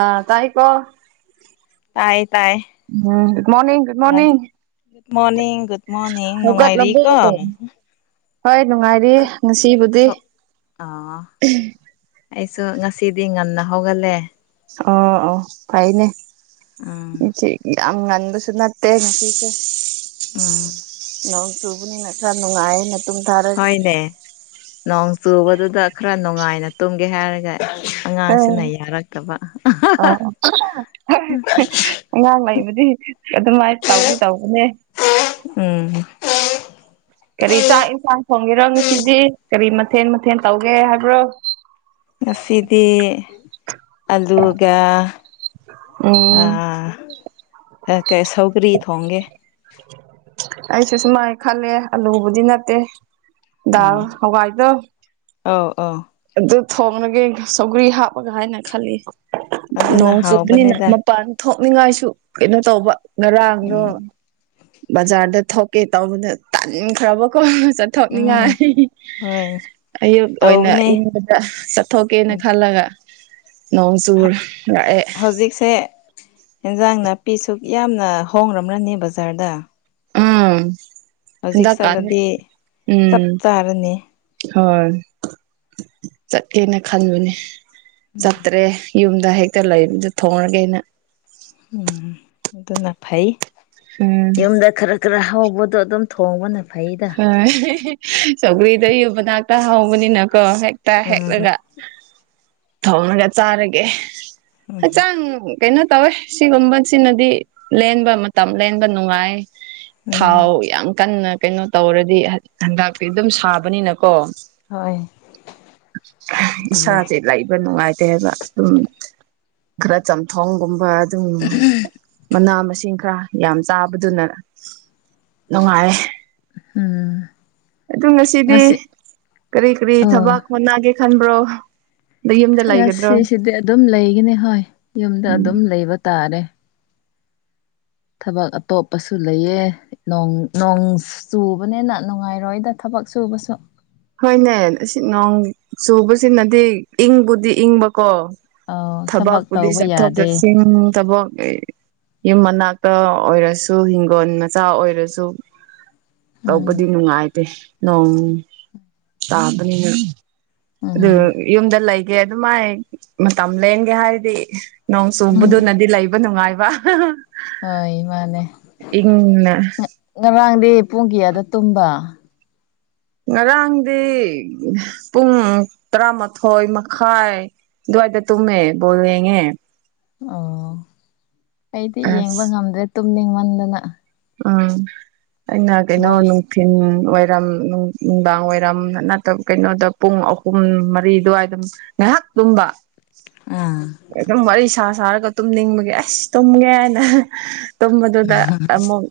ꯑꯥ ꯇꯥꯏ ꯀꯣ ꯇꯥꯏ ꯇꯥꯏ ꯎꯝ good morning good morning morning good morning ꯅꯨꯡꯉꯥꯏꯔꯤ ꯍꯧꯒꯠꯂꯕꯣ ꯀꯣ ꯍꯣꯏ ꯅꯨꯡꯉꯥꯏꯔꯤ ꯉꯁꯤꯕꯨꯗꯤ ꯁꯤꯗꯤ ꯉꯟꯅ ꯍꯧꯒꯠꯂꯦ ꯑꯥꯎ ꯑꯥꯎ ꯐꯩꯅꯦ ꯎꯝ ꯉꯁꯤꯗꯤ ꯌꯥꯝ ꯉꯟꯕꯁꯨꯅꯠꯇꯦ ꯉꯁꯤꯁꯦ ꯎꯝ ꯅꯣꯡ ꯆꯨꯕꯅꯤꯅ ꯈꯥꯔ ꯅꯅꯨꯡꯉꯥꯏ ꯅ ꯇꯨꯝꯊꯔꯒꯦ ꯍꯣꯏꯅꯦ ꯅꯣꯡ ꯆꯨꯕꯗꯨꯗ ꯈꯔ ꯅꯨꯡꯉꯥꯏꯅ ꯇꯨꯝꯒꯦ ꯍꯥꯏꯔꯒ ꯑꯥꯎ ꯑꯉꯥꯡꯁꯤꯅ ꯌꯥꯔꯛꯇꯕ ꯑꯥꯎ [unintelligible] ꯑꯉꯥꯡ ꯂꯩꯕꯗꯤ ꯑꯗꯨꯃꯥꯏ ꯇꯧꯗꯤ ꯇꯧꯕꯅꯦ ꯎꯝ [unintelligible] ꯀꯔꯤ ꯆꯥꯛ ꯏꯟꯁꯥꯡ ꯊꯣꯡꯒꯦꯔ ꯉꯁꯤꯗꯤ ꯀꯔꯤ ꯃꯊꯦꯜ ꯃꯊꯦꯜ ꯇꯧꯒꯦ ꯍꯥꯏꯕ꯭ꯔꯣ ꯉꯁꯤꯗꯤ ꯑꯂꯨꯒ ꯎꯝ ꯑꯥ ꯀ ꯁꯧꯒꯔꯤ ꯊꯣꯡꯒꯦ ꯑꯩꯁꯨ ꯁꯨꯃꯥꯏ ꯈꯜꯂꯦ ꯑꯂꯨꯕꯨꯗꯤ ꯅꯠꯇꯦ ꯗꯥꯜ ꯍꯋꯥꯏꯗꯣ ꯑꯥꯎ ꯑꯥꯎ ꯑꯗꯨ ꯊꯣꯡꯂꯒꯦ ꯁꯧꯒ꯭ꯔꯤ ꯍꯥꯞꯄꯒ ꯍꯥꯏꯅ ꯈꯜꯂꯤ ꯑꯗꯨꯅ ꯅꯣꯡ ꯆꯨꯄꯅꯤꯅ ꯍꯥꯎꯕꯅꯤꯗ ꯃꯄꯥꯟ ꯊꯣꯛ ꯅꯤꯡꯉꯥꯏꯁꯨ ꯀꯩꯅꯣ ꯇꯧꯕ ꯉꯔꯥꯡꯗꯣ ꯎꯝ ꯕꯖꯥꯔꯗ ꯊꯣꯛ ꯀꯦ ꯇꯧꯕꯗ ꯇꯟꯈ꯭ꯔꯕꯀꯣ ꯆꯠꯊꯣꯛꯅꯤꯡꯉꯥꯏ ꯎꯝ ꯍꯣꯏ ꯑꯌꯨꯛ ꯑꯣꯏꯅ ꯇꯧꯕꯅꯦ ꯏꯪꯕꯗ ꯆꯠꯊꯣꯛꯀꯦꯅ ꯎꯝ ꯈꯜꯂꯒ ꯅꯣꯡ ꯆꯨꯔ ꯂꯥꯛꯑꯦ ꯍꯧꯖꯤꯛꯁꯦ ꯏꯟꯖꯥꯡ ꯅꯥꯄꯤ ꯁꯨ ꯌꯥꯝꯅ ꯍꯣꯡꯔꯝ꯭ꯔꯅꯤ ꯕꯖꯥꯔꯗ ꯎꯝ ꯍꯧꯖꯤꯛ ꯍꯟꯗꯛꯀꯥꯟ ꯆꯠꯂꯗꯤ ꯆꯞ ꯎꯝ ꯆꯥꯔꯅꯤ ꯍꯣꯏ ꯆꯠꯀꯦꯅ ꯈꯟꯕꯅꯤ ꯆꯠꯇ꯭ꯔꯦ ꯌꯨꯝꯗ ꯍꯦꯛꯇ ꯂꯩꯕꯗꯨ ꯊꯣꯡꯉꯒꯦꯅ ꯎꯝ ꯑꯗꯨꯅ ꯐꯩ ꯎꯝ ꯌꯨꯝꯗ ꯈꯔ ꯈꯔ ꯍꯧ ꯕꯗꯣ ꯑꯗꯨꯝ ꯊꯣꯡꯕꯅ ꯐꯩꯗ ꯍꯣꯏ ꯁꯧꯒ꯭ꯔꯤꯗ ꯌꯨꯝꯃꯅꯥꯛꯇ ꯍꯧꯕꯅꯤꯅ ꯀꯣ ꯍꯦꯛꯇ ꯎꯝ ꯍꯦꯛꯂꯒ ꯊꯣꯡꯉꯒ ꯆꯥꯔꯒꯦ ꯎꯝ ꯍꯛꯆꯥꯡ ꯀꯩꯅꯣ ꯇꯧꯋꯦ ꯁꯤꯒꯨꯝꯕꯁꯤꯅꯗꯤ ꯂꯦꯟꯕ ꯃꯇꯝ ꯂꯦꯟꯕ ꯅꯨꯡꯉꯥꯏ ꯎꯝ ꯊꯥꯎ ꯌꯥꯝ ꯀꯟꯅ ꯀꯩꯅꯣ ꯇꯧꯔꯗꯤ ꯍꯟ ꯍꯟꯗꯛꯗꯤ ꯑꯗꯨꯝ ꯁꯥꯕꯅꯤꯅ ꯀꯣ ꯍꯣꯏ ꯍ ꯑꯗꯨꯅꯦ ꯏꯁꯥꯖꯦ ꯂꯩꯕ ꯅꯨꯡꯉꯥꯏꯇꯦ ꯍꯥꯏꯕ ꯗꯨꯝ ꯈꯔ ꯆꯝꯊꯣꯡꯒꯨꯝꯕ ꯑꯗꯨꯝ ꯃꯅꯥ ꯃꯁꯤꯡ ꯈꯔ ꯌꯥꯝ ꯆꯥꯕꯗꯨꯅ ꯅꯨꯡꯉꯥꯏꯌꯦ ꯎꯝ ꯑꯗꯨ ꯉꯁꯤꯗꯤ ꯉꯁꯤ ꯀꯔꯤ ꯀꯔꯤ ꯑꯣ ꯊꯕꯛ ꯍꯣꯠꯅꯒꯦ ꯈꯟꯕ꯭ꯔꯣ ꯌꯨꯝꯗ ꯂꯩꯒꯗ꯭ꯔꯣ ꯉꯁꯤꯁꯤꯗꯤ ꯑꯗꯨꯝ ꯂꯩꯒꯅꯤ ꯍꯣꯏ ꯌꯨꯝꯗ ꯎꯝ ꯑꯗꯨꯝ ꯂꯩꯕ ꯇꯥꯔꯦ ꯊꯕꯛ ꯑꯇꯣꯞꯄꯁꯨ ꯂꯩꯌꯦ ꯅꯣꯡ ꯅꯣꯡ ꯆꯨꯕꯅꯤꯅ ꯅꯨꯡꯉꯥꯏꯔꯣꯏꯗ ꯊꯕꯛ ꯕꯛ ꯁꯨꯕꯁꯨ ꯍꯣꯏꯅꯦ ꯑꯁꯤ ꯅꯣꯡ ꯆꯨꯕꯁꯤꯅꯗꯤ ꯏꯪꯕꯨꯗꯤ ꯏꯪꯕ ꯀꯣ ꯑꯧ ꯊꯕꯛ ꯊꯕꯛꯄꯨꯗꯤ ꯇꯧꯕ ꯆꯠꯊꯣꯛ ꯌꯥꯗꯦ ꯆꯠꯁꯤꯟ ꯊꯕꯛ ꯌꯨꯝ ꯃꯅꯥꯛꯇ ꯑꯣꯏꯔꯁꯨ ꯍꯤꯡꯒꯣꯟ ꯃꯆꯥ ꯑꯣꯏꯔꯁꯨ ꯎꯝ ꯇꯧꯕꯗꯤ ꯅꯨꯡꯉꯥꯏꯇꯦ ꯅꯣꯡ ꯇꯥꯕꯅꯤꯅ ꯑꯗꯨ ꯎꯝ ꯌꯨꯝꯗ ꯂꯩꯒꯦ ꯑꯗꯨꯃꯥꯏ ꯃꯇꯝ ꯂꯦꯟꯒꯦ ꯍꯥꯏꯔꯗꯤ ꯅꯣꯡ ꯎꯝ ꯆꯨꯕꯗꯨꯅꯗꯤ ꯂꯩꯕ ꯅꯨꯡꯉꯥꯏꯕ ꯍꯣꯏ ꯃꯥꯅꯦ ꯏꯪꯅ ꯉ ꯉꯔꯥꯡ ꯗꯤ ꯄꯨꯡ ꯀ꯭ꯌꯥꯗ ꯇꯨꯝꯕ ꯉꯔꯥꯡꯗꯤ ꯄꯨꯡ ꯇꯔꯥꯃꯥꯊꯣꯏ ꯃꯈꯥꯏ ꯗ꯭ꯋꯥꯏꯗ ꯇꯨꯝꯃꯦ ꯕꯣꯜ ꯌꯦꯡꯉꯦ ꯑꯣ ꯑꯩꯗꯤ ꯌꯦꯡꯕ ꯑꯁ ꯉꯝꯗ꯭ꯔꯦ ꯇꯨꯝꯅꯤꯡꯃꯟꯗꯅ ꯎꯝ ꯑꯩꯅ ꯀꯩꯅꯣ ꯃꯣꯏ ꯅꯨꯡꯊꯤꯟ ꯋꯥꯏꯔꯝ ꯅꯨꯡꯗꯥꯡ ꯋꯥꯏꯔꯝ ꯅꯠꯇꯕ ꯀꯩꯅꯣꯗ ꯄꯨꯡ ꯑꯍꯨꯝ ꯃꯔꯤ ꯗꯨꯋꯥꯏ ꯗꯨꯝ ꯉꯍꯥꯛ ꯇꯨꯝꯕ ꯑꯥ ꯑꯗꯨꯝ ꯋꯥꯔꯤ ꯁꯥ ꯁꯥꯔꯒ ꯇꯨꯝꯅꯤꯡꯕꯒꯤ ꯑꯁ ꯇꯨꯝꯒꯦ ꯍꯥꯏꯅ ꯇꯨꯝꯕꯗꯨꯗ ꯑꯃꯨꯛ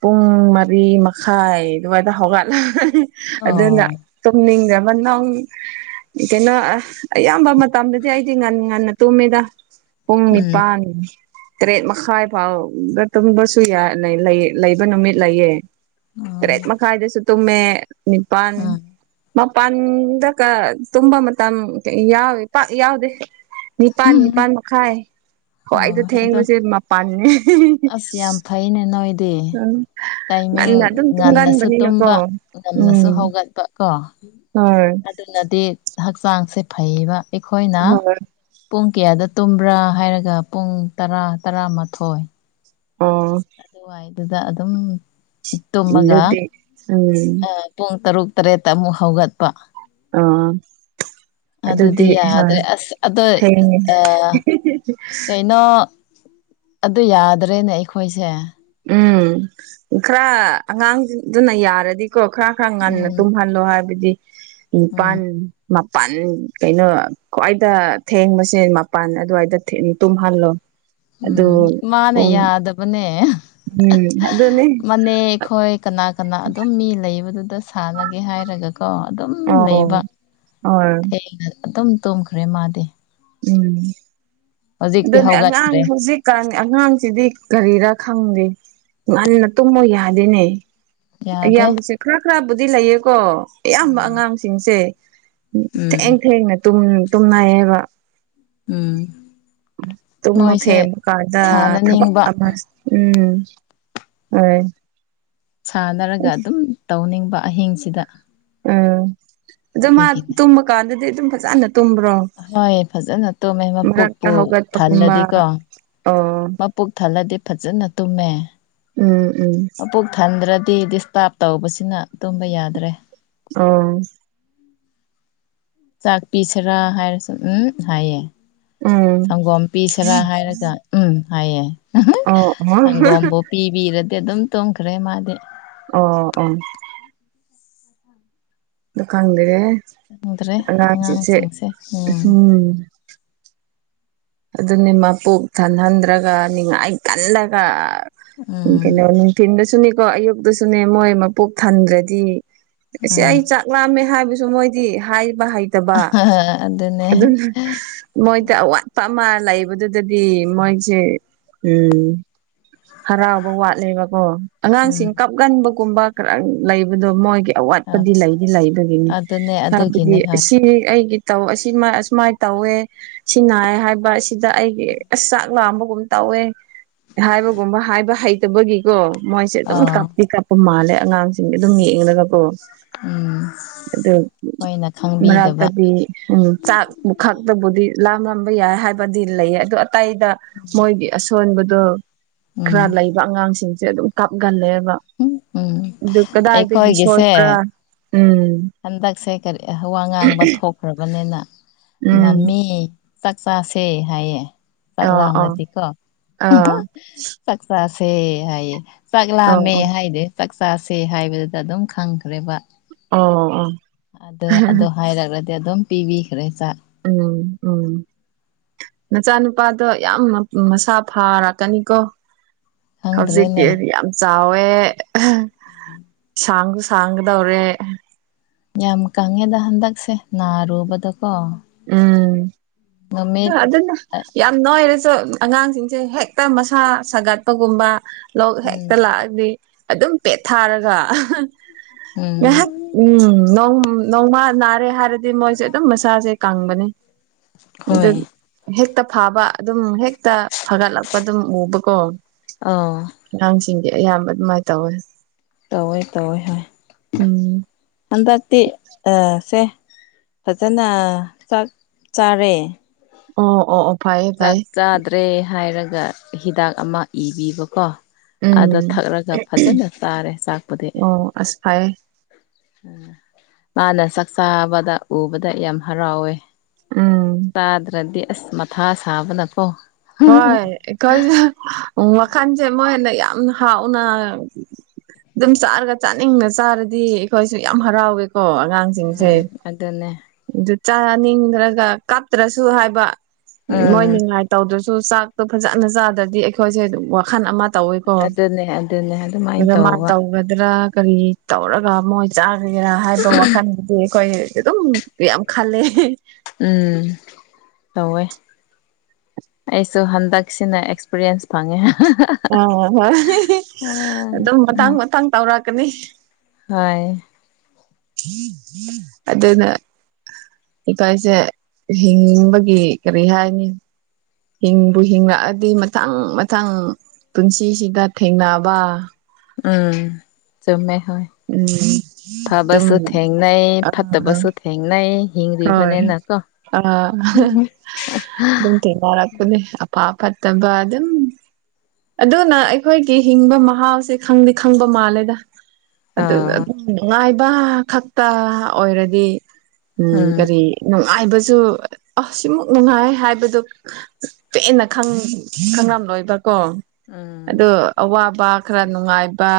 ꯄꯨꯡ ꯃꯔꯤ ꯃꯈꯥꯏ ꯗꯨꯋꯥꯏꯗ ꯍꯧꯒꯠꯂ ꯑꯗꯨꯅ ꯑꯣ ꯇꯨꯝꯅꯤꯡꯗꯕ ꯅꯣꯡ ꯀꯩꯅꯣ ꯑꯌꯥꯝꯕ ꯃ ꯇꯝꯗꯗꯤ ꯑꯩꯗꯤ ꯉꯟ ꯉꯟꯅ ꯇꯨꯝꯃꯤꯗ ꯄꯨꯡ ꯎꯝ ꯅꯤꯄꯥꯟ ꯇꯔꯦꯠ ꯃꯈꯥꯏ ꯐꯥꯎꯗ ꯇꯨꯝꯕꯁꯨ ꯌꯥꯏ ꯂꯩ ꯂꯩ ꯂꯩꯕ ꯅꯨꯃꯤꯠ ꯂꯩꯌꯦ ꯑꯣ ꯇꯔꯦꯠ ꯃꯈꯥꯏꯗꯁꯨ ꯇꯨꯝꯃꯦ ꯅꯤꯄꯥꯟ ꯎꯝ ꯃ ꯄꯟꯗ ꯀ ꯇꯨꯝꯕ ꯃꯇꯝ ꯌꯥꯎ ꯄꯥꯛ ꯌꯥꯎꯗꯦ ꯅꯤꯄꯥꯟ ꯎꯝ ꯅꯤꯄꯥꯟ ꯃꯈꯥꯏ ꯈ꯭ꯋꯥꯏꯗ ꯑꯣ ꯑꯗꯣ ꯊꯦꯡꯕꯁꯦ ꯃꯄꯥꯟꯅꯦ ꯑꯁ ꯌꯥꯝ ꯐꯩꯅꯦ ꯅꯣꯏꯗꯤ ꯎꯝ ꯇꯥꯏꯃꯤꯡ ꯉꯟꯅ ꯑꯗꯨꯝ ꯉꯟꯅꯁꯨ ꯇꯨꯝꯒꯟꯕꯅꯤꯅꯀꯣ ꯇꯨꯝꯕ ꯉꯟꯅꯁꯨ ꯎꯝ ꯍꯧꯒꯠꯄ ꯀꯣ ꯍꯣꯏ ꯑꯗꯨꯅꯗꯤ ꯍꯛꯆꯥꯡꯁꯦ ꯐꯩꯌꯦꯕ ꯑꯩꯈꯣꯏꯅ ꯍꯣꯏ ꯄꯨꯡ ꯀꯌꯥꯗ ꯇꯨꯝꯕ꯭ꯔꯥ ꯍꯥꯏꯔꯒ ꯄꯨꯡ ꯇꯔꯥ ꯇꯔꯥꯃꯥꯊꯣꯏ ꯑꯣ ꯗꯨꯗ ꯑꯗꯨꯝ [unintelligible] ꯑ ꯄꯨꯡ ꯇꯔꯨꯛ ꯇꯔꯦꯠꯇ ꯑꯃꯨꯛ ꯍꯧꯒꯠꯄ ꯑ [unintelligible] ꯑꯗꯨꯗꯤ ꯌꯥꯗ꯭ꯔꯦ ꯑꯁ ꯑꯗꯣꯏ ꯊꯦꯡꯉꯦ ꯑ ꯀꯩꯅꯣ ꯑꯗꯨ ꯌꯥꯗ꯭ꯔꯦꯅꯦ ꯑꯩꯈꯣꯏꯁꯦ ꯎꯝ ꯈꯔ ꯑꯉꯥꯡꯗꯨꯅ ꯌꯥꯔꯗꯤ ꯀꯣ ꯈꯔ ꯈꯔ ꯉꯟꯅ ꯎꯝ ꯇꯨꯝꯍꯜꯂꯣ ꯍꯥꯏꯕꯗꯤ ꯎꯝ ꯅꯤꯄꯥꯟ ꯃꯥ ꯄꯟ ꯀꯩꯅꯣ ꯈ꯭ꯋꯥꯏꯗ ꯊꯦꯡꯕꯁꯦ ꯃꯄꯟ ꯑꯗꯨꯋꯥꯏꯗ ꯊꯦ ꯇꯨꯝꯍꯜꯂꯣ ꯑꯗꯨ ꯎꯝ ꯃꯥꯟꯅ ꯄꯨꯡ ꯌꯥꯗꯕꯅꯦꯗ ꯎꯝ ꯑꯗꯨꯅꯦ ꯃꯅꯦ ꯈꯣꯏ ꯀꯅꯥ ꯀꯅꯥ ꯑꯗꯨꯝ ꯃꯤ ꯂꯩ ꯂꯩꯕꯗꯨꯗ ꯁꯥꯟꯅꯒꯦ ꯍꯥꯏꯔꯒꯀꯣ ꯑꯗꯨꯝ ꯑꯣ ꯂꯩꯕ ꯍꯣꯏ ꯊꯦꯡꯅ ꯑꯗꯨꯝ ꯇꯨꯝꯈ꯭ꯔꯦ ꯃꯥꯗꯤ ꯎꯝ ꯍꯧꯖꯤꯛꯇꯤ ꯑꯗꯨꯅꯦ ꯑꯉꯥꯡ ꯍꯧꯒꯠꯈ꯭ꯔꯦ ꯍꯧꯖꯤꯛꯀꯥꯟ ꯑꯉꯥꯡꯁꯤꯗꯤ ꯀꯔꯤꯔꯥ ꯈꯪꯗꯦ ꯉꯟꯅ ꯇꯨꯝꯃꯣ ꯌꯥꯗꯦꯅꯦ ꯌꯥꯗꯦ ꯏꯌꯥꯝꯕꯁꯦ ꯈꯔ ꯈꯔꯕꯨꯗꯤ ꯂꯩꯌꯦꯀꯣ ꯑꯌꯥꯝꯕ ꯎꯝ ꯑꯉꯥꯡꯁꯤꯡꯁꯦ ꯎꯝ ꯊꯦꯡ ꯊꯦꯡꯅꯩ ꯌꯦꯕ ꯎꯝ ꯇꯨꯝꯕ ꯃꯣꯏꯁꯦ ꯊꯦꯝꯕ ꯀꯟꯗ ꯊꯕꯛ ꯁꯥꯟꯅꯅꯤꯡꯕ ꯑꯃ ꯑꯣꯢ ꯁꯥꯟꯅꯔꯒ ꯑꯗꯨꯝ ꯇꯧꯅꯤꯡꯕ ꯑꯍꯤꯡꯁꯤꯗ ꯎꯝ ꯑꯗꯣ ꯃꯥ ꯑꯗꯨꯒꯤꯅꯦ ꯇꯨꯝꯃꯀꯥꯟꯗꯗꯤ ꯑꯗꯨꯝ ꯐꯖꯅ ꯇꯨꯝꯕ꯭ꯔꯣ ꯍꯣꯏ ꯐꯖꯅ ꯇꯨꯝꯃꯦ ꯃ ꯃꯔꯛꯇ ꯄꯨꯛꯄꯨ ꯍꯧꯒꯠꯄꯒꯨꯝꯕ ꯊꯥꯟꯂꯗꯤꯀꯣ ꯑꯣ ꯃꯕꯨꯛ ꯊꯜꯂꯗꯤ ꯐꯖꯅ ꯇꯨꯝꯃꯦ ꯎꯝ ꯎꯝ ꯇꯦ ꯗꯤꯁ ꯇꯥꯔꯕ ꯇꯧꯕꯁꯤꯅ ꯇꯨꯝꯕ ꯌꯥꯗ꯭ꯔꯦ ꯑꯣ ꯆꯥꯛꯄꯤꯁꯤꯔꯥ ꯍꯥꯏꯔꯁꯨ ꯎꯝ ꯍꯥꯏꯌꯦ ꯁꯪꯒꯣꯝ ꯄꯤꯁꯦꯔꯥ ꯍꯥꯏꯔꯒ ꯎꯝ ꯍꯥꯏꯌꯦ ꯑꯣ ꯑꯣ ꯁꯪꯒꯣꯝꯕꯨ ꯄꯤꯕꯤꯔꯗꯤ ꯑꯗꯨꯝ ꯇꯨꯝꯈ꯭ꯔꯦ ꯃꯥꯗꯤ ꯑꯣ ꯑꯣ ꯗꯨ ꯈꯪꯗꯦꯍꯦ ꯑꯉꯥꯡꯁꯤꯡꯁꯦ ꯎꯝ ꯑꯗꯨꯅꯤ ꯃꯄꯨꯛ ꯊꯟꯍꯟꯗ꯭ꯔꯒ ꯅꯤꯡꯉꯥꯏ ꯀꯜꯂꯒ ꯎꯝ ꯀꯩꯅꯣ ꯅꯨꯡꯊꯤꯟꯗꯁꯨꯅꯦꯀꯣ ꯑꯌꯨꯛꯇꯁꯨꯅꯦ ꯃꯣꯏ ꯃꯄꯣꯛ ꯊꯟꯗ꯭ꯔꯗꯤ ꯁꯤ ꯎꯝ ꯑꯩ ꯆꯥꯛꯂꯝꯥꯑꯝꯃꯦ ꯍꯥꯏꯕꯁꯨ ꯃꯣꯏꯗꯤ ꯍꯥꯏ ꯍꯩꯇꯕ ꯑꯗꯨꯅꯦ ꯑꯗꯨꯅ ꯃꯣꯏꯗ ꯎꯝ ꯑꯋꯥꯠ ꯑꯃ ꯂꯥꯛꯕꯗꯨꯗꯗꯤ ꯃꯣꯏꯁꯦ ꯎꯝ ꯍꯔꯥꯎꯕ ꯋꯥꯠꯂꯦꯕꯀꯣ ꯎꯝ ꯑꯉꯥꯡꯁꯤꯡ ꯀꯞꯀꯟꯕ ꯀꯨꯝꯕ ꯈꯔ ꯂꯩꯕꯗꯣ ꯃꯣꯏꯒꯤ ꯑ ꯑꯋꯥꯠꯄꯗꯤ ꯂꯩꯗꯤ ꯂꯩꯕꯒꯤꯅꯤ ꯑꯗꯨꯅꯦ ꯑꯗꯨꯒꯤꯅꯦ ꯍꯥꯏꯕꯗꯤ ꯍꯣꯏ ꯁꯤ ꯑꯩꯒꯤ ꯇꯧ ꯑꯁꯨꯃꯥꯏꯅ ꯇꯧꯋꯦ ꯁꯤ ꯅꯥꯏ ꯍꯥꯏꯕ ꯁꯤꯗ ꯑꯩꯒꯤ ꯑꯁ ꯆꯥꯛ ꯂꯥꯝꯕꯒꯨꯝ ꯇꯧꯋꯦ ꯍꯥꯏꯕꯒꯨꯝꯕ ꯍꯥꯏꯕ ꯍꯩꯇꯕꯒꯤꯀꯣ ꯃꯣꯏꯁꯦ ꯑꯗꯨꯝ ꯑꯥ ꯀꯥꯞꯇꯤ ꯀꯥꯞꯄ ꯃꯥꯜꯂꯦ ꯑꯉꯥꯡ ꯑꯗꯨꯝ ꯌꯦꯡꯂꯒꯀꯣ ꯎꯝ ꯑꯗꯨ ꯍꯣꯏꯅ ꯈꯪꯕꯤꯗꯕ ꯃꯅꯥꯛꯇꯗꯤ ꯎ ꯆꯥꯛ ꯈꯥꯛꯇꯕꯨꯗꯤ ꯂꯥꯝ ꯂꯝꯕ ꯌꯥꯏ ꯍꯥꯏꯕꯗꯤ ꯂꯩꯌꯦ ꯑꯗꯨ ꯑꯇꯩꯗ ꯃꯣꯏꯒꯤ ꯑꯁꯣꯟꯕꯗꯣ ꯈꯔ ꯎꯝ ꯂꯩꯕ ꯑꯉꯥꯡꯁꯤꯡꯁꯦ ꯑꯗꯨꯝ ꯀꯥꯞꯒꯜꯂꯦ ꯕ ꯎꯝ ꯎꯝ ꯑꯗꯨ ꯀꯗꯥꯏꯗꯒꯤ ꯑꯩꯈꯣꯏꯒꯤꯁꯦ ꯁꯣꯏꯕ꯭ꯔꯥ ꯎꯝ ꯍꯟꯗꯛꯁꯦ ꯀꯔꯤ ꯋꯥ ꯉꯥꯡꯕ ꯊꯣꯛꯈ꯭ꯔꯕꯅꯤꯅ ꯎꯝ ꯃꯃꯤ ꯆꯥꯛꯆꯥꯥꯁꯦ ꯍꯥꯏꯌꯦ ꯑꯥ ꯑꯥ ꯆꯥꯛꯂꯥꯝꯔꯗꯤꯀꯣ ꯑꯥ ꯆꯥꯛꯆꯥꯥꯁꯦ ꯁꯦ ꯍꯥꯏꯌꯦ ꯆꯥꯛ ꯑꯧ ꯂꯥꯃꯦ ꯑꯧ ꯍꯥꯏꯗꯦꯔ ꯆꯥꯛ ꯆꯥꯁꯦ ꯍꯥꯏꯕꯗꯨꯗ ꯑꯗꯨꯝ ꯈꯪꯈ꯭ꯔꯦꯕ ꯑꯣ ꯑꯣ ꯑꯗꯨ ꯑꯗꯨ ꯍꯥꯏꯔꯗꯤ ꯑꯗꯨꯝ ꯄꯤꯕꯤꯈ꯭ꯔꯦ ꯆꯥꯛ ꯎꯝ ꯎꯝ ꯃꯆꯥꯅꯨꯄꯥꯗꯣ ꯌꯥꯝ ꯃꯁꯥ ꯐꯥꯔꯛ ꯀꯅꯤꯀꯣ ꯍꯧꯖꯤꯛꯗꯤ ꯈꯪꯗ꯭ꯔꯦꯅꯦ ꯌꯥꯝ ꯆꯥꯎꯋꯦ ꯑꯍꯦ ꯎꯝ ꯁꯥꯥꯡꯖꯨ ꯁꯥꯥꯡꯉꯗꯧꯔꯦ ꯌꯥꯝ ꯀꯪꯉꯦꯗ ꯍꯟꯗꯛꯁꯦ ꯅꯥꯔꯨꯕꯗꯀꯣ ꯎꯝ ꯅꯨꯃꯤꯠ ꯑꯗꯨꯅ ꯌꯥꯝ ꯅꯣꯢꯔꯁꯨ ꯑꯉꯥꯡꯁꯤꯡꯁꯦ ꯍꯦꯛꯇ ꯃꯁꯥ ꯁꯥꯒꯠꯄꯒꯨꯝꯕ ꯂꯣꯛ ꯍꯦꯛꯇ ꯎꯝ ꯂꯥꯛꯑꯗꯤ ꯑꯗꯨꯝ ꯄꯦꯠꯊꯥꯔꯒ ꯉꯥꯏꯍꯥꯛ ꯎꯝ ꯎꯝ ꯅꯣꯝ ꯅꯣꯡꯃꯥ ꯅꯥꯔꯦ ꯍꯥꯏꯔꯗꯤ ꯃꯣꯏꯁꯦ ꯑꯗꯨꯝ ꯃꯁꯥꯁꯦ ꯀꯪꯕꯅꯦ ꯑꯗꯨ ꯍꯣꯏ ꯍꯦꯛꯇ ꯐꯥꯕ ꯑꯗꯨꯝ ꯍꯦꯛꯇ ꯐꯒꯠꯂꯛꯄ ꯑꯗꯨꯝ ꯎꯕꯀꯣ ꯑꯧ ꯆꯤꯡꯖꯦ ꯑꯌꯥꯝꯕ ꯑꯗꯨꯃꯥꯏꯅ ꯇꯧꯋꯦ ꯇꯧꯋꯦ ꯇꯧꯋꯦ ꯍꯣꯏ ꯎꯝ ꯍꯟꯗꯥꯛ ꯇꯤ ꯑꯥ ꯁꯦ ꯐꯖꯅ ꯆꯥꯛ ꯆꯥꯔꯦ ꯑꯣ ꯑꯣ ꯑꯣ ꯐꯩꯌꯦ ꯆꯥꯛ ꯐꯩꯌꯦ ꯆꯥꯗ꯭ꯔꯦ ꯍꯥꯏꯔꯒ ꯍꯤꯗꯥꯛ ꯑꯃ ꯏꯕꯤꯕꯀꯣ ꯑꯗꯣ ꯎꯝ ꯊꯛꯂꯒ ꯐꯖꯅ ꯆꯥꯔꯦ ꯆꯥꯛꯄꯨꯗꯤ ꯑꯣ ꯑꯁ ꯐꯩꯌꯦ ꯃꯥꯅ ꯆꯥꯛꯆꯥꯥꯕꯗ ꯎꯕꯗ ꯌꯥꯝ ꯍꯔꯥꯎꯋꯦ ꯎꯝ ꯇꯥꯗ꯭ꯔꯗꯤ ꯑꯁ ꯃꯊꯥ ꯁꯥꯕꯅꯀꯣ ꯍꯣꯏ ꯑꯩꯈꯣꯏꯖꯨ ꯋꯥꯈꯥꯟꯁꯦ ꯃꯣꯏꯅ ꯌꯥꯝ ꯍꯥꯥꯎꯅ ꯑꯗꯨꯝ ꯆꯥꯔꯒ ꯆꯥꯅꯤꯡꯅ ꯆꯥꯔꯗꯤ ꯑꯩꯈꯣꯏꯁꯨ ꯌꯥꯝ ꯍꯔꯥꯎꯋꯦ ꯀꯣ ꯑꯉꯥꯡꯁꯤꯡꯁꯦ ꯎꯝ ꯑꯗꯨꯅꯦ ꯑꯗꯨ ꯆꯥꯅꯤꯡꯗ꯭ꯔꯒ ꯀꯥꯞꯇ꯭ꯔꯁꯨ ꯍꯥꯏꯕ ꯎꯝ ꯃꯣꯏ ꯅꯤꯡꯉꯥꯏ ꯇꯧꯗ꯭ꯔꯁꯨ ꯁꯨ ꯆꯥꯛꯇꯨ ꯐꯖꯅ ꯆꯥꯗ꯭ꯔꯗꯤ ꯑꯩꯈꯣꯏꯁꯦ ꯑꯗꯨꯝ ꯋꯥꯈꯜ ꯑꯃ ꯇꯧꯋꯦꯀꯣ ꯑꯗꯨꯅꯦ ꯑꯗꯨꯅꯦ ꯑꯗꯨꯃꯥꯏꯅ ꯑꯗ ꯃꯥ ꯇꯧꯕ ꯇꯧꯒꯗ꯭ꯔꯥ ꯀꯔꯤ ꯇꯧꯔꯒ ꯃꯣꯏ ꯆꯥꯈ꯭ꯔꯒꯦꯔꯥ ꯍꯥꯏꯕ ꯋꯥꯈꯜꯗꯨꯗꯤ ꯑꯩꯈꯣꯏ ꯑꯗꯨꯝ ꯌꯥꯝ ꯈꯜꯂꯦ ꯍꯤꯍꯤ ꯎꯝ ꯇꯧꯋꯦ ꯑꯩꯁꯨ ꯍꯟꯗꯛꯁꯤꯅ ꯑꯦꯛꯁꯄꯤꯔꯤꯌꯦꯟꯁ ꯐꯪꯉꯦ ꯑꯣ ꯍꯣꯏ ꯍꯤꯍꯣ ꯑꯗꯨꯝ ꯃꯇꯥꯡ ꯃꯇꯥꯡ ꯇꯧꯔꯛꯀꯅꯤ ꯍꯣꯢ ꯑꯗꯨꯅ ꯏꯀꯥꯏꯁꯦ ꯍꯤꯡꯕꯒꯤ ꯀꯔꯤ ꯍꯥꯏꯅꯤ ꯍꯤꯡꯕꯨ ꯍꯤꯡꯉꯛꯑꯗꯤ ꯃꯊꯪ ꯃꯊꯪ ꯄꯨꯟꯁꯤꯁꯤꯗ ꯊꯦꯡꯅꯕ ꯎꯝ ꯆꯨꯝꯃꯦ ꯍꯣꯏ ꯎꯝ ꯑꯗꯨꯝ ꯐꯕꯁꯨ ꯊꯦꯡꯅꯩ ꯑ ꯐꯠꯇꯕꯁꯨ ꯊꯦꯡꯅꯩ ꯍꯣꯏ ꯍꯤꯡꯔꯤꯕꯅꯤꯅꯀꯣ ꯑꯥ ꯑꯍꯥ ꯑꯗꯨꯝ ꯊꯦꯡꯅ ꯔꯛꯀꯅꯤ ꯑꯄꯥ ꯑꯐꯠꯇꯕ ꯑꯗꯨꯝ ꯑꯗꯨꯅ ꯑꯩꯈꯣꯏꯒꯤ ꯍꯤꯡꯕ ꯃꯍꯥꯎꯁꯦ ꯈꯪꯗꯤ ꯈꯪꯕ ꯃꯥꯜꯂꯦꯗ ꯑꯗꯨꯒ ꯑꯥ ꯑꯗꯨꯝ ꯅꯨꯡꯉꯥꯏꯕ ꯈꯛꯇ ꯑꯣꯏꯔꯗꯤ ꯎꯝ ꯀꯔꯤ ꯅꯨꯡꯉꯥꯏꯕꯁꯨ ꯑꯁꯤꯃꯨꯛ ꯅꯨꯡꯉꯥꯏ ꯍꯥꯏꯕꯗꯨ ꯄꯦꯟꯅ ꯈꯪꯉ ꯈꯡꯂꯣꯏꯕꯀꯣ ꯎꯝ ꯑꯗꯨ ꯑꯋꯥꯕ ꯈꯔ ꯅꯨꯡꯉꯥꯏꯕ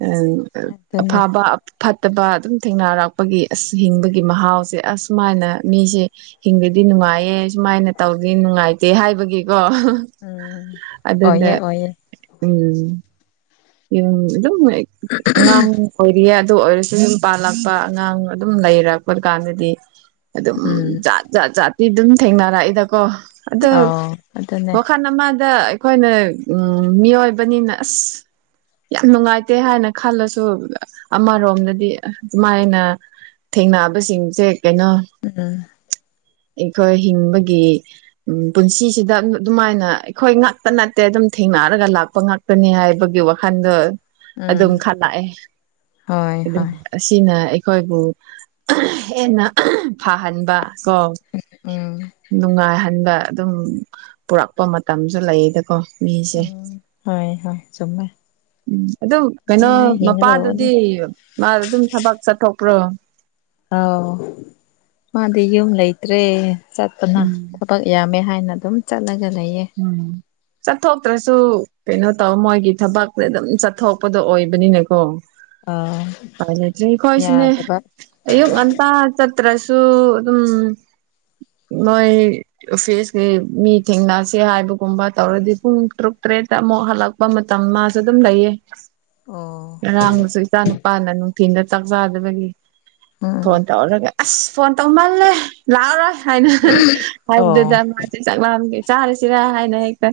ꯎꯝ ꯑꯗꯨꯅꯦ ꯑꯐꯥꯕ ꯐꯠ ꯐꯠꯇꯕ ꯑꯗꯨꯝ ꯊꯦꯡꯅꯔꯛꯄꯒꯤ ꯑꯁ ꯍꯤꯡꯕꯒꯤ ꯃꯍꯥꯎꯁꯦ ꯑꯁ ꯁꯨꯃꯥꯏꯅ ꯃꯤꯁꯦ ꯍꯤꯡꯕꯗꯤ ꯅꯨꯡꯥꯏ ꯅꯨꯡꯉꯥꯏꯌꯦ ꯁꯨꯃꯥꯏꯅ ꯇꯧꯗꯤ ꯅꯨꯡꯉꯥꯏꯇꯦ ꯍꯥꯏꯕꯒꯤꯀꯣ ꯎꯝ ꯑꯣꯏꯌꯦ ꯑꯣꯏꯌꯦ ꯎꯪꯎ ꯎꯪꯎ ꯑꯗꯨꯝ ꯑꯉꯥꯡ ꯑꯣꯏꯔꯤꯌꯦ ꯑꯗꯨꯑꯣꯏꯔꯁꯨ ꯌꯨꯝ ꯄꯥꯜꯂꯛꯄ ꯑꯉꯥꯡ ꯑꯗꯨꯝ ꯂꯩꯔꯛꯄꯀꯥꯟꯗꯗꯤ ꯑꯗꯨꯝ ꯎꯝ ꯖꯥꯠꯖꯥꯠ ꯖꯥꯇꯤ ꯑꯗꯨꯝ ꯊꯦꯡꯅꯔꯛꯏꯗꯀꯣ ꯑꯥꯗꯨ ꯑꯥꯎ ꯑꯗꯨꯅꯦ ꯋꯥꯈꯟ ꯑꯃ ꯗ ꯑꯩꯈꯣꯏꯅ ꯃꯤꯑꯣꯏꯕꯅꯤꯅ ꯑꯥꯁ ꯌꯥꯝꯅꯨꯡꯉꯥꯏꯇꯦ ꯍꯥꯏꯅ ꯈꯜꯂꯁꯨ ꯑꯃꯔꯣꯝꯗꯗꯤ ꯃꯥꯏꯅ ꯊꯦꯡꯅꯕꯁꯤꯡꯖꯦ ꯀꯩꯅꯣ ꯎꯝ ꯑꯩꯈꯣꯏ ꯍꯤꯡꯕꯒꯤ ꯎꯝ ꯄꯨꯟꯁꯤꯁꯤꯗ ꯑꯗꯨꯃꯥꯏꯅ ꯑꯩꯈꯣꯏ ꯉꯛꯇꯅꯠꯇꯦ ꯑꯗꯨꯝ ꯊꯦꯡ ꯅꯥꯔꯒ ꯂꯥꯛꯄꯉꯥꯛꯇꯅꯤ ꯍꯥꯏꯕꯒꯤ ꯒꯤ ꯋꯥꯈꯜꯗꯣ ꯎꯝ ꯑꯗꯨꯝ ꯈꯜ ꯂꯛꯑꯦ ꯍꯣꯏ ꯍꯣꯏ ꯑꯁꯤꯅ ꯑꯩꯈꯣꯏꯕꯨ ꯑꯥꯍꯪ ꯍꯦꯟꯅ ꯐꯍꯟꯕꯥ ꯀꯣ ꯎꯝ ꯅꯨꯡꯉꯥꯢꯍꯟ ꯈꯟꯕ ꯑꯗꯨꯝ ꯄꯨꯔꯛꯄ ꯃꯇꯝꯖꯨ ꯂꯩꯗꯀꯣ ꯎꯪ ꯍꯣꯏ ꯍꯣꯏ ꯆꯨꯝꯃꯦ ꯎꯝ ꯑꯗꯨ ꯀꯩꯅꯣ ꯑꯗꯨꯃꯥꯏꯅ ꯍꯤꯡꯒꯗꯧꯕꯅꯦ ꯃꯄꯥꯗꯨꯗꯤ ꯃꯥꯗꯤꯑꯗꯨꯝ ꯊꯕꯛ ꯆꯠꯊꯣꯛ ꯄꯨ꯭ꯔꯣ ꯑꯥꯎ ꯃꯥꯗꯤ ꯌꯨꯝꯂꯩꯇ꯭ꯔꯦ ꯆꯠꯄꯅ ꯎꯝ ꯊꯕꯛ ꯌꯥꯝꯃꯦ ꯍꯥꯏꯅ ꯑꯗꯨꯝ ꯆꯠꯂꯒ ꯂꯩꯌꯦ ꯎꯝ ꯆꯠꯊꯣꯛꯇ꯭ꯔꯁꯨ ꯀꯩꯅꯣ ꯇꯧ ꯃꯣꯏꯒꯤ ꯊꯕꯛꯇꯤ ꯑꯗꯨꯝ ꯆꯠꯊꯣꯛꯄꯗꯣ ꯑꯣꯏꯕꯅꯤꯅꯦꯀꯣ ꯑꯥ ꯑꯩꯈꯣꯏꯁꯨꯅꯦ ꯌꯥꯗꯕ ꯑꯌꯨꯛ ꯉꯟꯇꯥ ꯆꯠ ꯇ꯭ꯔꯁꯨ ꯑꯗꯨꯝ ꯃꯣꯏ ꯑꯣꯐꯤꯁꯀꯤ ꯃꯤ ꯊꯦꯡꯅꯁ ꯁꯦ ꯍꯥꯏꯕꯒꯨꯝꯕ ꯇꯧꯔꯗꯤ ꯄꯨꯡ ꯇ꯭ꯔꯨꯛ ꯇ꯭ꯔꯦꯠꯇ ꯑꯃꯨꯛ ꯍꯜꯂꯛꯄ ꯃꯇꯝ ꯃꯥꯖꯨ ꯑꯗꯨꯝ ꯂꯩꯌꯦ ꯑꯣ ꯉꯔꯥꯡꯗꯨꯖꯨ ꯏꯆꯥ ꯅꯨꯄꯥꯅ ꯅꯨꯡꯊꯤꯜꯗ ꯆꯥꯛ ꯆꯥꯗꯕꯒꯤ ꯎꯝ ꯐꯣꯟ ꯇꯧꯔꯒ ꯑꯥꯁ ꯐꯣꯟ ꯇꯧꯃꯜꯂꯦ ꯂꯥꯛꯑꯔꯣꯏ ꯍꯥꯏꯅ ꯑꯣ ꯍꯥꯏꯕꯗꯨꯗ ꯃꯥꯖꯦ ꯆꯥꯛꯂꯝꯕꯒꯤ ꯆꯥꯔꯦ ꯁꯤꯔ ꯍꯥꯏꯅ ꯍꯦꯛꯇ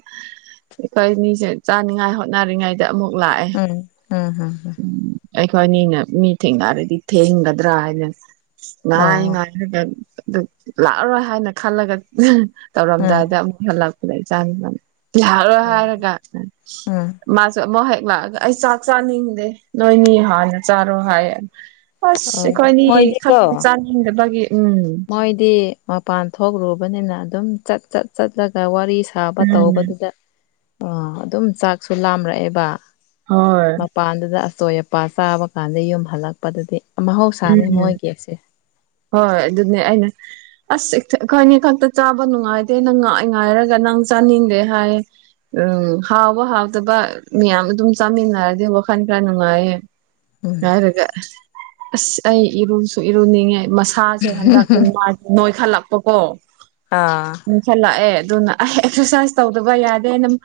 ꯑꯩꯈꯣꯏꯅꯤꯖꯦ ꯆꯥꯅꯤꯡꯉꯥꯏ ꯍꯣꯠꯅꯔꯤꯉꯥꯏꯗ ꯑꯃꯨꯛ ꯂꯥꯛꯑꯦ INAUDIBLE ꯎꯝ ꯑꯩꯈꯣꯏꯅꯤꯅ ꯃꯤꯊꯦꯡꯅꯔꯗꯤ ꯊꯦꯡꯒꯗ꯭ꯔꯥ ꯍꯥꯏꯅ ꯑꯣ ꯉꯥꯏ-ꯉꯥꯏꯔꯒ ꯑꯗꯨ ꯂꯥꯛꯑꯔꯣꯏ ꯍꯥꯏꯅ ꯈꯜꯂꯒ ꯎꯝ ꯇꯧꯔꯝꯗꯥꯏꯗꯑꯃꯨꯛ ꯍꯜꯂꯛ ꯗꯥ ꯢꯆꯥꯅꯨꯄꯥꯅ ꯂꯥꯛꯑꯔꯣꯏ ꯑꯣ ꯍꯥꯏꯔꯒꯅ ꯎꯝ ꯃꯥꯁꯨ ꯑꯃꯨꯛ ꯍꯦꯛ ꯂꯥꯛꯑꯒ ꯑꯩ ꯆꯥꯛ-ꯆꯥꯅꯤꯡꯗꯦ ꯅꯣꯏꯅꯤꯍꯥꯟꯅ ꯆꯥꯔꯣ ꯍꯥꯏꯌꯦ ꯑꯥꯁ ꯑꯣ ꯑꯩꯈꯣꯏꯅꯤ ꯃꯣꯏꯗꯤꯀꯣ ꯈꯛꯇꯥ ꯆꯥꯅꯤꯡꯗꯕꯒꯤ ꯎꯝ ꯃꯣꯏꯗꯤ ꯃꯄꯥꯟ ꯊꯣꯛꯂꯨꯕꯅꯤꯅ ꯑꯗꯨꯝ ꯆꯠꯆꯠ- ꯆꯠꯂꯒ ꯋꯥꯔꯤ ꯁꯥꯕ ꯎꯝ ꯇꯧꯕꯗꯨꯗ ꯑꯥ ꯑꯗꯨꯝ ꯆꯥꯛꯁꯨ ꯂꯥꯝꯔꯛꯑꯦꯕ ꯍꯣꯏ ꯃꯄꯥꯟꯗꯨꯗ ꯑꯆꯣꯏ꯭ ꯑꯄꯥ ꯆꯥꯕ ꯀꯥꯟꯗ ꯌꯨꯝ ꯍꯜꯂꯛꯄꯗꯗꯤ ꯃꯍꯧꯁꯥꯅꯤ ꯎꯝ ꯃꯣꯏꯒꯤ ꯑꯁꯦ INAUDIBLE ꯑꯥꯁ ꯑꯩꯈꯣꯏꯅꯤ ꯈꯛꯇ ꯆꯥꯕ ꯅꯨꯡꯉꯥꯏꯇꯦꯅ ꯅꯪ ꯉꯥꯏ -ꯉꯥꯏꯔꯒ ꯅꯪ ꯆꯥꯅꯤꯡꯗꯦ ꯍꯥꯏꯌꯦ ꯎꯪꯝ ꯍꯥꯎꯕ- ꯍꯥꯎꯇꯕ ꯃꯤꯌꯥꯝ ꯑꯗꯨꯝ ꯆꯥꯃꯤꯟꯅꯔꯗꯤ ꯋꯥꯈꯜ ꯈꯔ ꯅꯨꯡꯉꯥꯏꯌꯦ ꯎꯝ ꯉꯥꯏꯔꯒ ꯑꯥꯁ ꯑꯩ ꯏꯔꯨꯁꯨ-ꯏꯔꯨꯅꯤꯡꯉꯦ ꯃꯁꯛ ꯁꯥꯥꯁꯦ ꯍꯟꯗꯛꯇꯤ ꯃꯥꯖꯦ ꯅꯣꯏꯈꯠꯂꯛꯄꯀꯣ ꯑꯥ ꯏꯪꯁꯟꯂꯛꯑꯦ ꯑꯗꯨꯅ ꯑꯩ ꯑꯦꯛꯁꯔꯁꯥꯏꯖ ꯇꯧꯗꯕ ꯌꯥꯗꯦꯅ ꯃꯥ